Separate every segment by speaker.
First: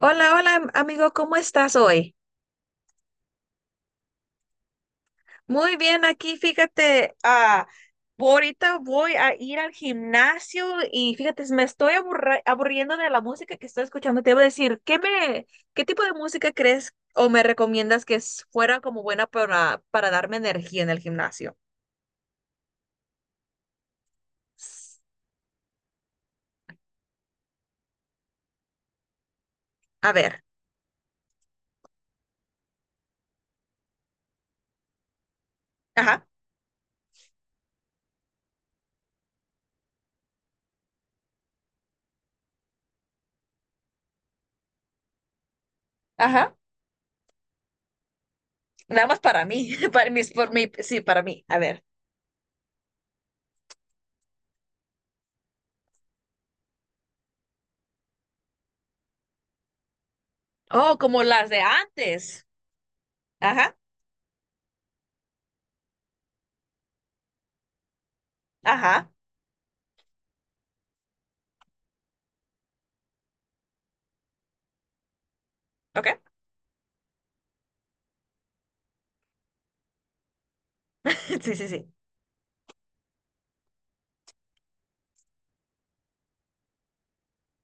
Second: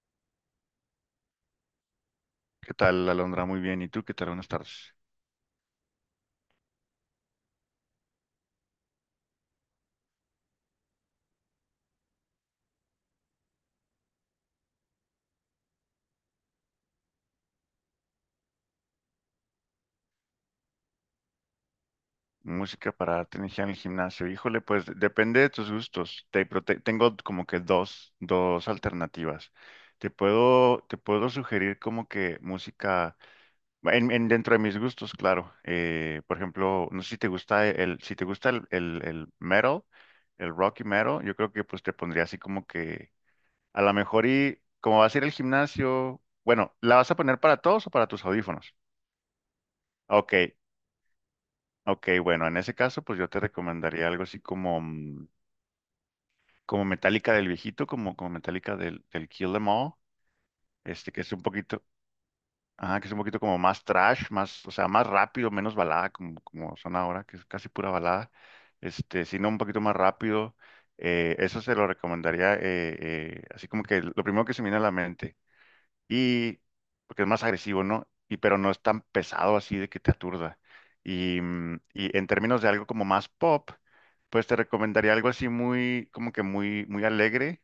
Speaker 1: Hola, hola amigo, ¿cómo estás hoy?
Speaker 2: ¿Qué tal, Alondra? Muy bien. ¿Y tú qué tal? Buenas tardes.
Speaker 1: Muy bien, aquí fíjate, ahorita voy a ir al gimnasio y fíjate, me estoy aburriendo de la música que estoy escuchando. Te iba a decir, ¿qué tipo de música crees o me recomiendas que fuera como buena para darme energía en el gimnasio?
Speaker 2: Música para darte energía en el gimnasio. Híjole, pues depende de tus gustos. Pero tengo como que dos alternativas. Te
Speaker 1: A ver,
Speaker 2: puedo, te puedo sugerir como que música dentro de mis gustos, claro.
Speaker 1: ajá,
Speaker 2: Por ejemplo, no sé si te gusta el metal, el rock y metal. Yo creo que pues te pondría así como que a lo mejor, y como vas a ir al gimnasio,
Speaker 1: ajá,
Speaker 2: bueno, ¿la vas a poner para todos o para tus audífonos?
Speaker 1: nada más para mí, para mis,
Speaker 2: Ok.
Speaker 1: por mí, sí, para mí, a ver.
Speaker 2: Ok, bueno, en ese caso, pues yo te recomendaría algo así como, como Metallica del viejito, como Metallica del Kill Em All,
Speaker 1: Oh,
Speaker 2: este, que
Speaker 1: como
Speaker 2: es un
Speaker 1: las de
Speaker 2: poquito,
Speaker 1: antes.
Speaker 2: que es un poquito como
Speaker 1: Ajá,
Speaker 2: más trash, más, o sea, más rápido, menos balada, como, como son ahora, que es casi pura balada,
Speaker 1: ajá,
Speaker 2: este, sino un poquito más rápido. Eso se lo recomendaría. Así como que lo primero que se me viene a la mente.
Speaker 1: ok,
Speaker 2: y Porque es más agresivo, ¿no? Y pero no es tan pesado así de que te aturda.
Speaker 1: sí, sí, sí.
Speaker 2: Y en términos de algo como más pop, pues te recomendaría algo así muy, como que muy, muy alegre.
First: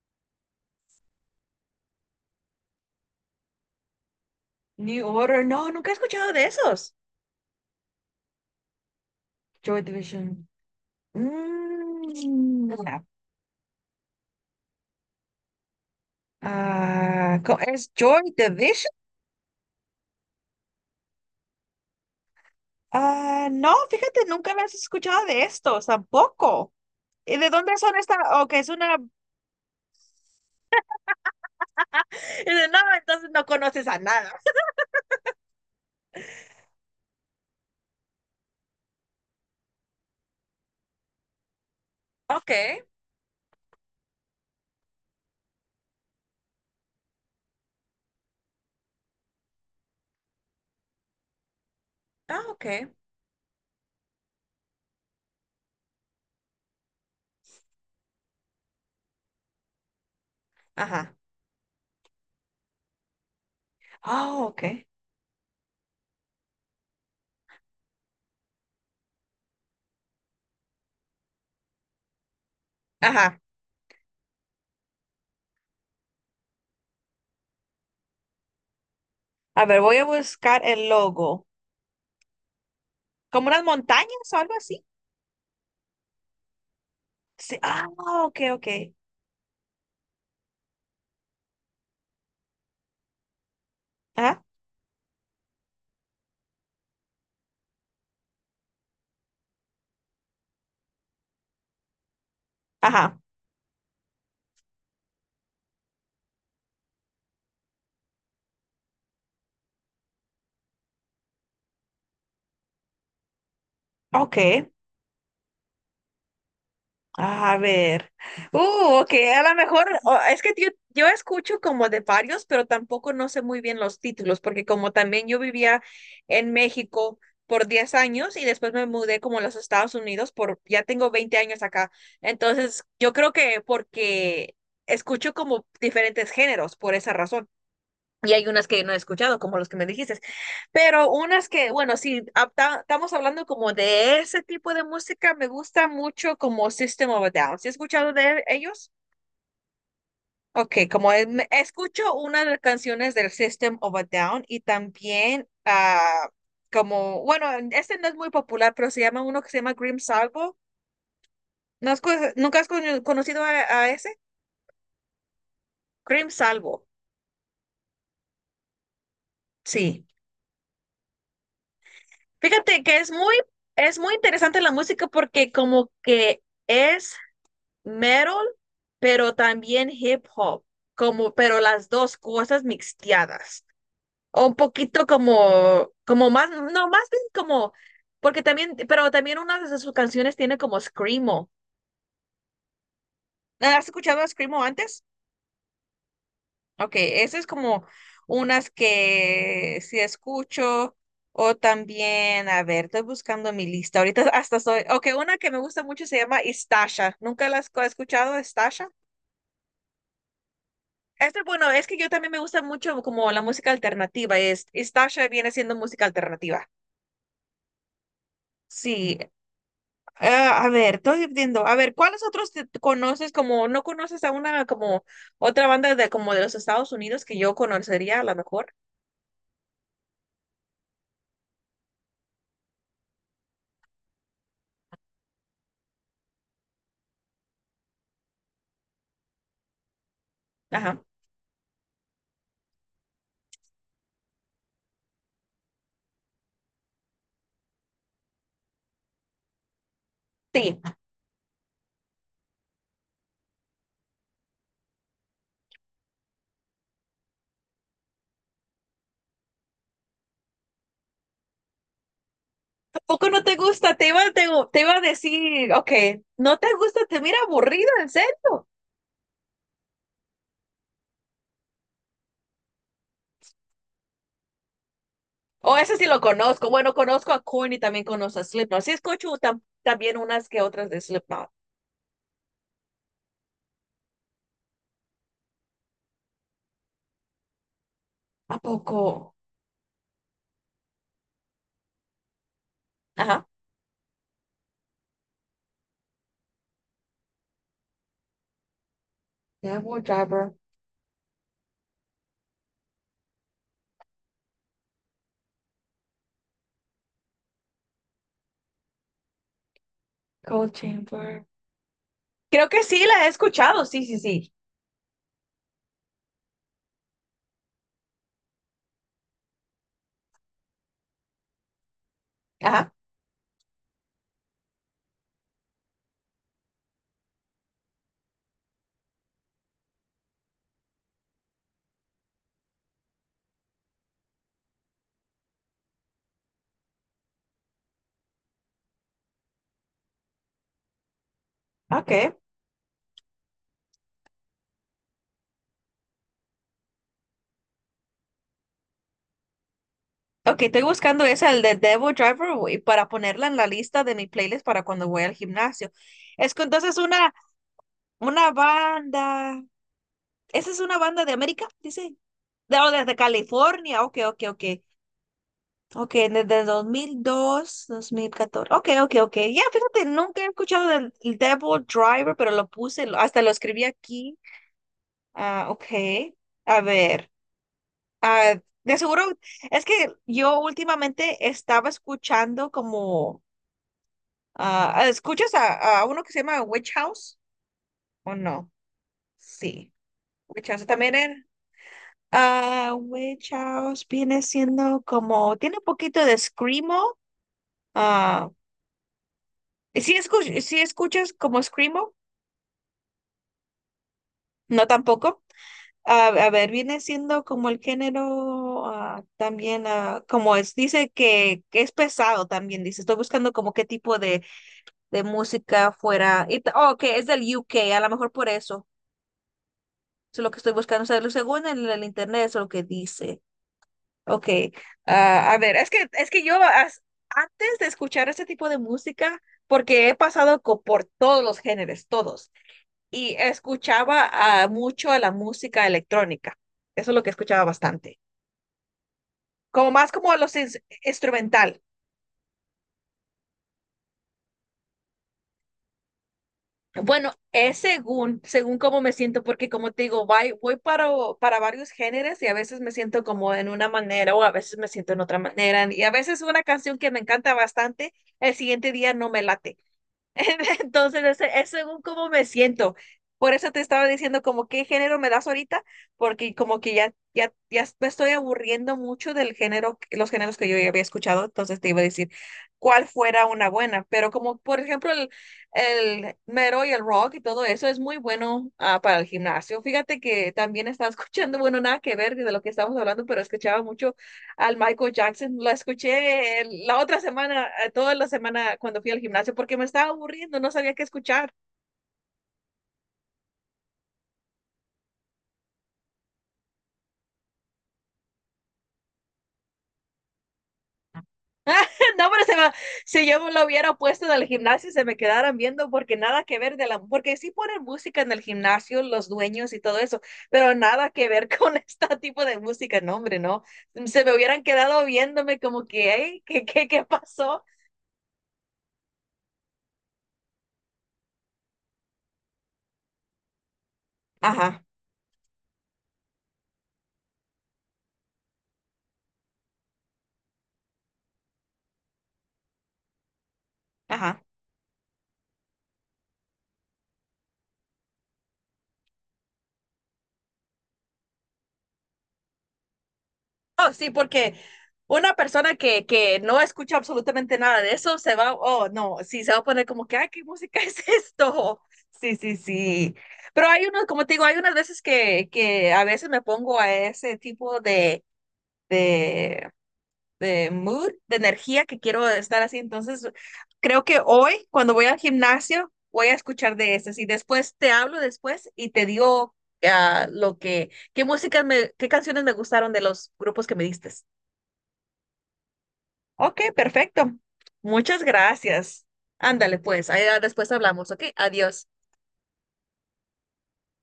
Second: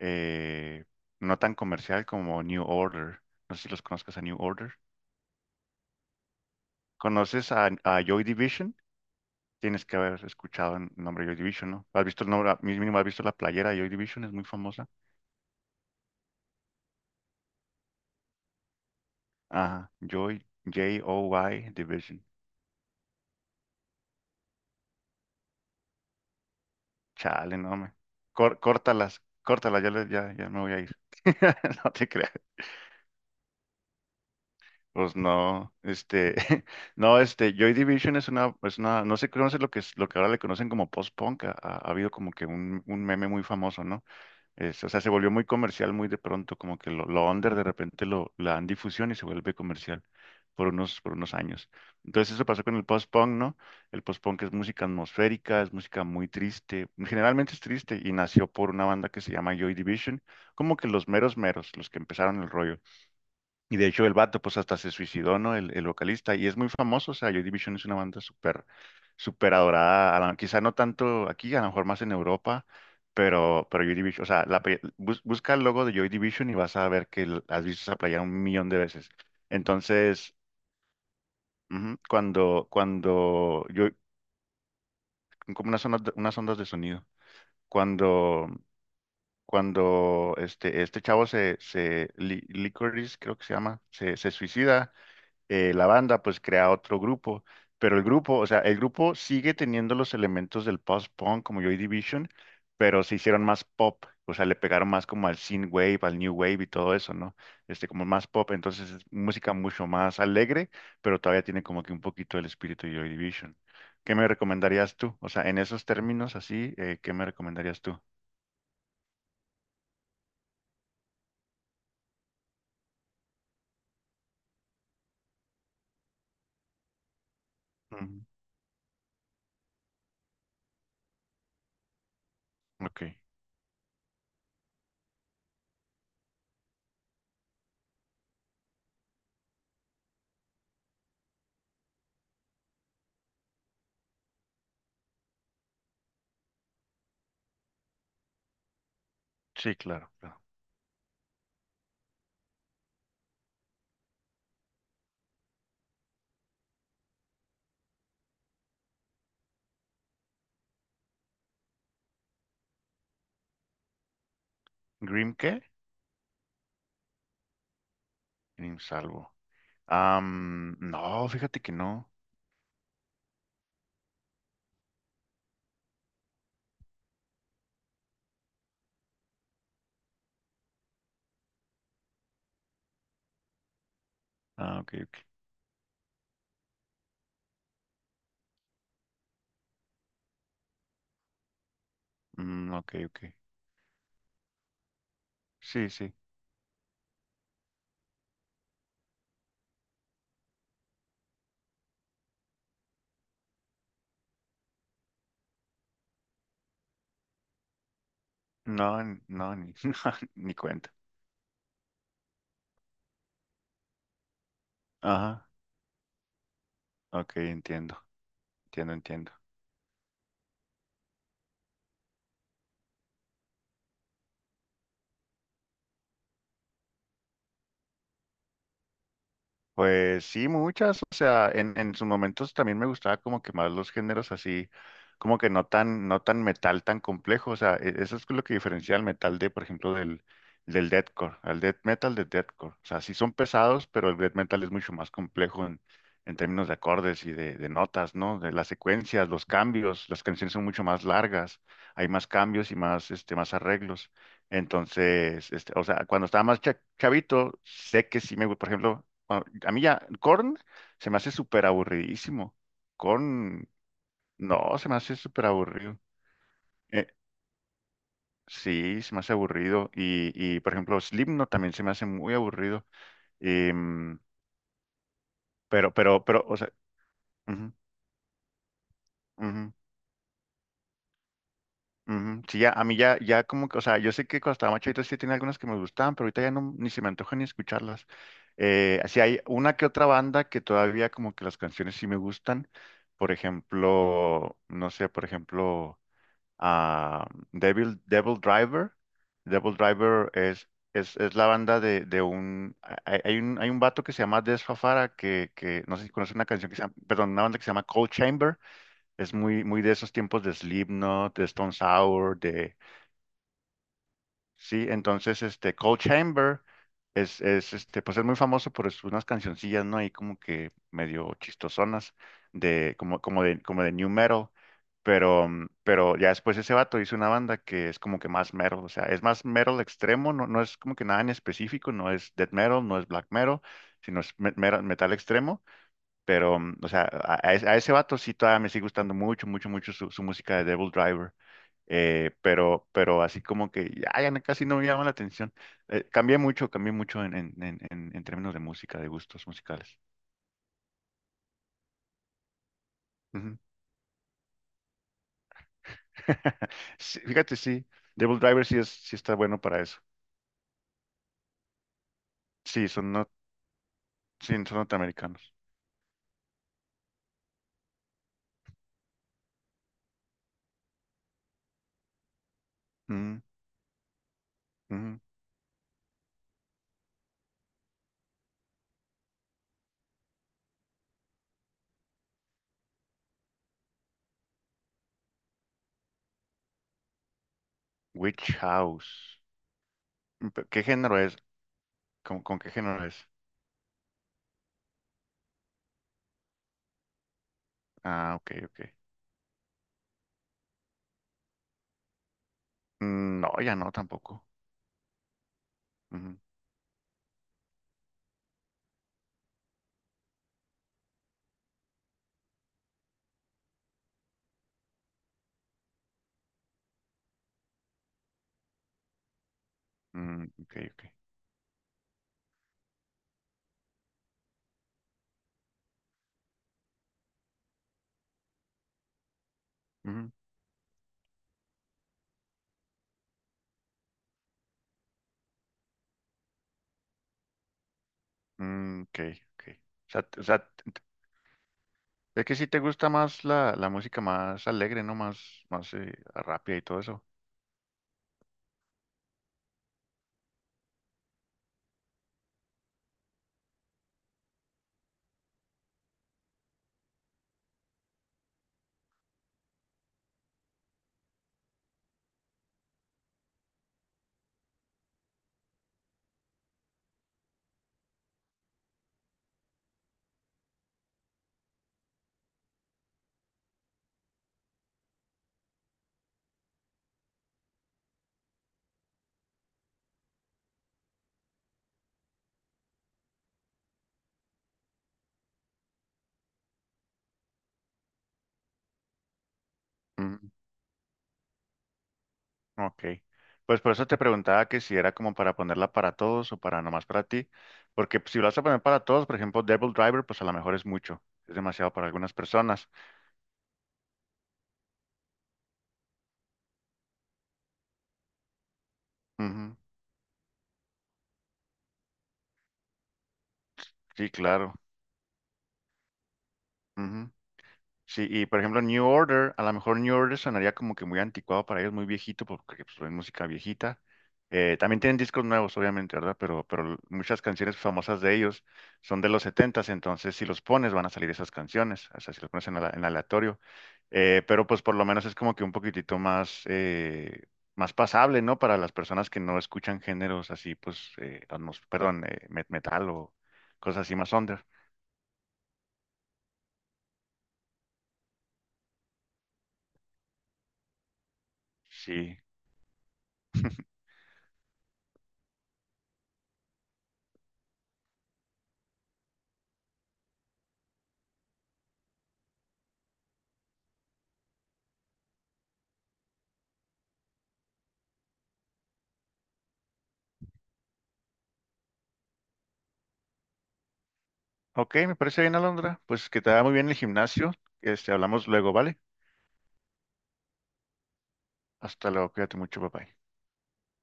Speaker 2: eh, no tan comercial como New Order. No sé si los conozcas a New Order.
Speaker 1: New Order, no, nunca he escuchado de esos.
Speaker 2: ¿Conoces a Joy Division?
Speaker 1: Joy
Speaker 2: Tienes que haber
Speaker 1: Division.
Speaker 2: escuchado el nombre de Joy Division, ¿no? ¿Has visto el nombre?
Speaker 1: Mm,
Speaker 2: Mínimo,
Speaker 1: ya.
Speaker 2: ¿has visto la playera de Joy Division? Es muy famosa.
Speaker 1: Ah, ¿es Joy Division?
Speaker 2: Ajá, Joy, Joy Division.
Speaker 1: Ah, no, fíjate, nunca me has escuchado de estos tampoco. ¿Y de
Speaker 2: Chale, no,
Speaker 1: dónde
Speaker 2: me.
Speaker 1: son estas? Ok,
Speaker 2: Cor
Speaker 1: es una...
Speaker 2: Córtalas, córtalas, ya, ya, ya me voy a ir. No te creas.
Speaker 1: No, entonces no conoces a nada.
Speaker 2: Pues no, este, no, este, Joy Division es es una, no sé, conoces lo que es, lo que ahora le conocen como post-punk. Ha habido como que
Speaker 1: Ok,
Speaker 2: un meme muy famoso, ¿no? Es, o sea, se volvió muy comercial muy de pronto, como que lo under de repente la dan difusión y se vuelve comercial por unos años. Entonces
Speaker 1: ah,
Speaker 2: eso pasó
Speaker 1: ok.
Speaker 2: con el post-punk, ¿no? El post-punk es música atmosférica, es música muy triste, generalmente es triste y nació por una banda que se llama Joy Division, como que los
Speaker 1: Ajá.
Speaker 2: meros meros, los que empezaron el rollo. Y de hecho el
Speaker 1: Ah,
Speaker 2: vato pues hasta
Speaker 1: ok.
Speaker 2: se suicidó, ¿no? El vocalista. Y es muy famoso, o sea, Joy Division es una banda súper, súper adorada. Quizá no tanto aquí, a lo mejor más en Europa,
Speaker 1: Ajá.
Speaker 2: pero Joy Division, o sea, busca el logo de Joy Division y vas a ver que has visto esa playera un millón de veces.
Speaker 1: A ver, voy a
Speaker 2: Entonces,
Speaker 1: buscar el logo.
Speaker 2: ujú,
Speaker 1: ¿Como unas montañas o algo así?
Speaker 2: como unas ondas, unas ondas de sonido,
Speaker 1: Sí. Ah, ok,
Speaker 2: cuando...
Speaker 1: ok.
Speaker 2: Cuando este chavo Li- Licorice, creo que se llama, se
Speaker 1: Ajá.
Speaker 2: suicida. La banda pues crea otro grupo, pero el grupo, o sea, el grupo sigue teniendo los elementos del post-punk como Joy Division, pero se
Speaker 1: Ajá.
Speaker 2: hicieron más pop, o sea, le pegaron más como al synthwave, al new wave y todo eso, ¿no? Este, como más pop, entonces es música mucho más alegre, pero todavía tiene como que un poquito el espíritu de Joy Division. ¿Qué me
Speaker 1: Ok.
Speaker 2: recomendarías tú? O sea, en esos términos así, ¿qué me
Speaker 1: A
Speaker 2: recomendarías tú?
Speaker 1: ver. Uh, ok, a lo mejor, es que yo escucho como de varios, pero tampoco no sé muy bien los títulos, porque como también yo vivía en México por diez
Speaker 2: Ujú.
Speaker 1: años y después me mudé como a los Estados Unidos por, ya tengo 20 años acá. Entonces,
Speaker 2: Ok,
Speaker 1: yo creo que porque escucho como diferentes géneros por esa razón. Y hay unas que no he escuchado, como los que me dijiste. Pero unas que, bueno, si estamos hablando como de ese tipo de música, me gusta mucho como System of a Down. ¿Sí has escuchado de ellos?
Speaker 2: sí, claro, claro.
Speaker 1: Ok, como escucho una de las canciones del System of a Down y también ah, como, bueno, este no es muy popular, pero se llama uno que se llama Grim Salvo. ¿No has ¿Nunca has conocido a ese?
Speaker 2: ¿Grim qué?
Speaker 1: Grim Salvo,
Speaker 2: Grim Salvo.
Speaker 1: sí.
Speaker 2: No, fíjate que no.
Speaker 1: Fíjate que es muy interesante la música porque como que es metal, pero también hip hop, como, pero las dos cosas mixteadas. O un
Speaker 2: Ah, ok,
Speaker 1: poquito
Speaker 2: ok.
Speaker 1: como, como más, no, más bien como, porque también, pero también una de sus canciones tiene como Screamo.
Speaker 2: Mm, ok, ok.
Speaker 1: ¿Has escuchado a Screamo antes?
Speaker 2: Sí, sí.
Speaker 1: Ok, esa es como unas que sí escucho o también, a ver, estoy buscando mi lista. Ahorita hasta soy, ok, una que me gusta mucho se llama Istasha. ¿Nunca la has escuchado, Istasha?
Speaker 2: No, no, ni, no, ni cuenta.
Speaker 1: Este, bueno, es que yo también me gusta mucho como la música alternativa. Es, Istasha
Speaker 2: Ajá,
Speaker 1: viene siendo música alternativa.
Speaker 2: ok, entiendo, entiendo,
Speaker 1: Sí,
Speaker 2: entiendo.
Speaker 1: ah, a ver, estoy viendo. A ver, ¿cuáles otros te conoces como, no conoces a una como otra banda de como de los Estados Unidos que yo conocería a lo mejor?
Speaker 2: Pues sí, muchas. O sea, en sus momentos también me gustaba como que más los géneros así, como que no tan, no tan metal tan complejo. O sea, eso es lo que diferencia al metal de, por ejemplo, del
Speaker 1: Ajá.
Speaker 2: deathcore, al death metal del deathcore. O sea, sí son pesados, pero el death metal es mucho más complejo en términos de acordes de notas, ¿no? De las secuencias, los cambios, las canciones son
Speaker 1: Sí.
Speaker 2: mucho más largas, hay más cambios y más, este, más arreglos. Entonces, este, o sea, cuando estaba más chavito, sé que sí me, por ejemplo, a, a mí ya, Korn se me hace súper aburridísimo.
Speaker 1: ¿poco no te
Speaker 2: Korn,
Speaker 1: gusta? Te iba,
Speaker 2: no,
Speaker 1: te
Speaker 2: se me
Speaker 1: iba a
Speaker 2: hace súper
Speaker 1: decir, ok,
Speaker 2: aburrido.
Speaker 1: no te gusta,
Speaker 2: Eh,
Speaker 1: te mira aburrido, en serio.
Speaker 2: sí, se me hace aburrido. Y, por ejemplo, Slipknot también se me hace muy aburrido. Em,
Speaker 1: O
Speaker 2: pero,
Speaker 1: ese sí lo
Speaker 2: pero, pero, o
Speaker 1: conozco.
Speaker 2: sea,
Speaker 1: Bueno, conozco a Korn
Speaker 2: ujú,
Speaker 1: y también conozco a Slipknot. Sí, escucho
Speaker 2: ujú,
Speaker 1: también unas que otras de Slipknot.
Speaker 2: ujú. Sí, ya, a mí ya, ya como que, o sea, yo sé que cuando estaba más chavito sí tenía algunas que me gustaban, pero ahorita ya no, ni se me antoja ni escucharlas.
Speaker 1: ¿A poco?
Speaker 2: Sí hay una que otra banda que todavía como que las canciones sí me gustan. Por
Speaker 1: Ajá.
Speaker 2: ejemplo, no sé, por ejemplo. A Devil Driver. Devil
Speaker 1: Devil
Speaker 2: Driver
Speaker 1: Driver,
Speaker 2: es la banda de un, hay un... Hay un vato que se llama Des Fafara, que no sé si conoce una canción que se llama, perdón, una banda que se llama Cold Chamber. Es muy, muy de esos tiempos de
Speaker 1: Cold
Speaker 2: Slipknot,
Speaker 1: Chamber.
Speaker 2: de Stone Sour,
Speaker 1: Creo
Speaker 2: de.
Speaker 1: que sí la he escuchado, sí, sí, sí.
Speaker 2: Sí, entonces este Cold Chamber es este, pues es muy famoso por unas cancioncillas, ¿no? Ahí como que medio chistosonas
Speaker 1: Ajá.
Speaker 2: de como de new metal, pero pero ya después ese vato hizo una banda que es como que más metal, o sea, es más metal extremo, no, no es como que nada en específico, no es death metal, no es black metal, sino es metal extremo, pero, o sea, a ese vato sí todavía me sigue gustando mucho, mucho, mucho su, su música de Devil Driver.
Speaker 1: Ok.
Speaker 2: Pero así como que ya, casi no me llama la atención. Cambié mucho, cambié mucho en términos de música, de gustos musicales.
Speaker 1: Ok, estoy buscando esa, el de Devil Driver, güey, para ponerla en
Speaker 2: Ujú.
Speaker 1: la lista de mi playlist para cuando voy al gimnasio. Es que entonces
Speaker 2: Sí, fíjate, sí, Devil
Speaker 1: una
Speaker 2: Driver sí, es, sí está bueno
Speaker 1: banda
Speaker 2: para eso.
Speaker 1: Esa es una banda de América, dice.
Speaker 2: Sí,
Speaker 1: No,
Speaker 2: son,
Speaker 1: desde
Speaker 2: no,
Speaker 1: California. Ok, ok,
Speaker 2: sí,
Speaker 1: ok.
Speaker 2: son norteamericanos.
Speaker 1: Ok, desde 2002 2014 Ok, ok, ok. Ya, fíjate, nunca he escuchado del el Devil Driver, pero lo puse,
Speaker 2: Ujú,
Speaker 1: hasta lo escribí aquí.
Speaker 2: ujú.
Speaker 1: Ah, ok. A ver. Ah, de seguro, es que yo últimamente estaba escuchando como. Ah, ¿escuchas a uno que se llama Witch House? ¿O
Speaker 2: Witch
Speaker 1: no?
Speaker 2: House.
Speaker 1: Sí.
Speaker 2: Mm,
Speaker 1: Witch
Speaker 2: pero ¿qué
Speaker 1: House también
Speaker 2: género
Speaker 1: era.
Speaker 2: es? ¿Con qué
Speaker 1: Ah,
Speaker 2: género es?
Speaker 1: Witch House viene siendo como, tiene un poquito de screamo.
Speaker 2: Ah,
Speaker 1: Ah,
Speaker 2: ok, ok.
Speaker 1: si escuchas como screamo,
Speaker 2: Mm, no, ya no tampoco.
Speaker 1: no tampoco. Ah, a ver, viene siendo como el género ah, también, ah, como es, dice que es pesado también, dice. Estoy buscando como qué tipo de música fuera. Y oh, que es del UK a lo mejor por eso. Eso es
Speaker 2: Mm,
Speaker 1: lo que estoy
Speaker 2: ok,
Speaker 1: buscando.
Speaker 2: ok.
Speaker 1: O sea, según en el internet, eso es lo que dice. Ok, ah, a ver, es que yo antes de escuchar este tipo de música, porque he
Speaker 2: Ujú,
Speaker 1: pasado por todos los géneros, todos, y escuchaba ah, mucho a la música electrónica, eso es lo que escuchaba bastante,
Speaker 2: mm, ok, ok.
Speaker 1: como más
Speaker 2: O sea,
Speaker 1: como a
Speaker 2: t- o
Speaker 1: los
Speaker 2: sea, t- t-
Speaker 1: instrumental.
Speaker 2: es que sí te gusta más la música más alegre, ¿no? Más, más rápida y todo eso.
Speaker 1: Bueno, es según, según cómo me siento, porque como te digo, voy, voy para varios géneros y a veces me siento como en una manera o a veces me siento en otra manera, y a veces una canción que me encanta bastante, el siguiente día no me late. Entonces, es según cómo me siento. Por eso te estaba diciendo como qué género me das ahorita, porque como que ya me estoy aburriendo mucho del género, los géneros que yo ya había escuchado, entonces te iba a decir cuál fuera una buena. Pero como por ejemplo el mero y el rock y todo eso es muy bueno ah, para el gimnasio. Fíjate que también estaba escuchando, bueno, nada que ver de lo que estamos hablando, pero escuchaba mucho al Michael Jackson. Lo escuché la otra semana, toda la semana cuando fui al gimnasio, porque me estaba
Speaker 2: Mm,
Speaker 1: aburriendo, no sabía qué escuchar.
Speaker 2: ok. Pues por eso te preguntaba que si era como para ponerla para todos o para nomás para ti. Porque pues, si lo vas a poner para todos, por ejemplo, Devil Driver, pues a lo mejor es mucho. Es demasiado para
Speaker 1: No,
Speaker 2: algunas
Speaker 1: pero
Speaker 2: personas.
Speaker 1: si yo me lo hubiera puesto en el gimnasio, se me quedaran viendo, porque nada que ver de la, porque sí ponen música en el gimnasio, los dueños
Speaker 2: Ujú.
Speaker 1: y todo eso, pero nada que ver con este tipo de música, no, hombre, no. Se
Speaker 2: Sí,
Speaker 1: me hubieran
Speaker 2: claro.
Speaker 1: quedado viéndome como que, "Ey, ¿qué, qué, qué
Speaker 2: Ujú.
Speaker 1: pasó?
Speaker 2: Sí, y por ejemplo New Order, a lo mejor New Order sonaría como que muy anticuado para ellos, muy viejito, porque pues, es música viejita.
Speaker 1: Ajá,
Speaker 2: También tienen discos nuevos, obviamente, ¿verdad? Pero muchas canciones famosas de ellos son de los setentas, entonces si los pones van a salir esas canciones, o sea, si los pones en, en aleatorio.
Speaker 1: ajá.
Speaker 2: Pero pues por lo menos es como que un poquitito más, más pasable, ¿no? Para las personas que no escuchan géneros así, pues, metal o
Speaker 1: Oh,
Speaker 2: cosas
Speaker 1: sí,
Speaker 2: así más
Speaker 1: porque
Speaker 2: under.
Speaker 1: una persona que no escucha absolutamente nada de eso se va, oh, no, sí, se va a poner como que, ay, ¿qué música es esto? Sí,
Speaker 2: Sí.
Speaker 1: sí, sí. Pero hay unos, como te digo, hay unas veces que a veces me pongo a ese tipo de, de mood, de energía que quiero estar así. Entonces, creo que hoy, cuando voy al gimnasio, voy a escuchar de esas y después te hablo después y te digo ah, lo que, qué música me, qué canciones me gustaron de los grupos que me diste.
Speaker 2: Ok, me parece bien, Alondra. Pues que te
Speaker 1: Ok,
Speaker 2: vaya muy bien el
Speaker 1: perfecto.
Speaker 2: gimnasio. Este,
Speaker 1: Muchas
Speaker 2: hablamos luego, ¿vale?
Speaker 1: gracias. Ándale, pues, ahí ah, después hablamos, ¿ok? Adiós.
Speaker 2: Hasta luego, cuídate mucho, papá.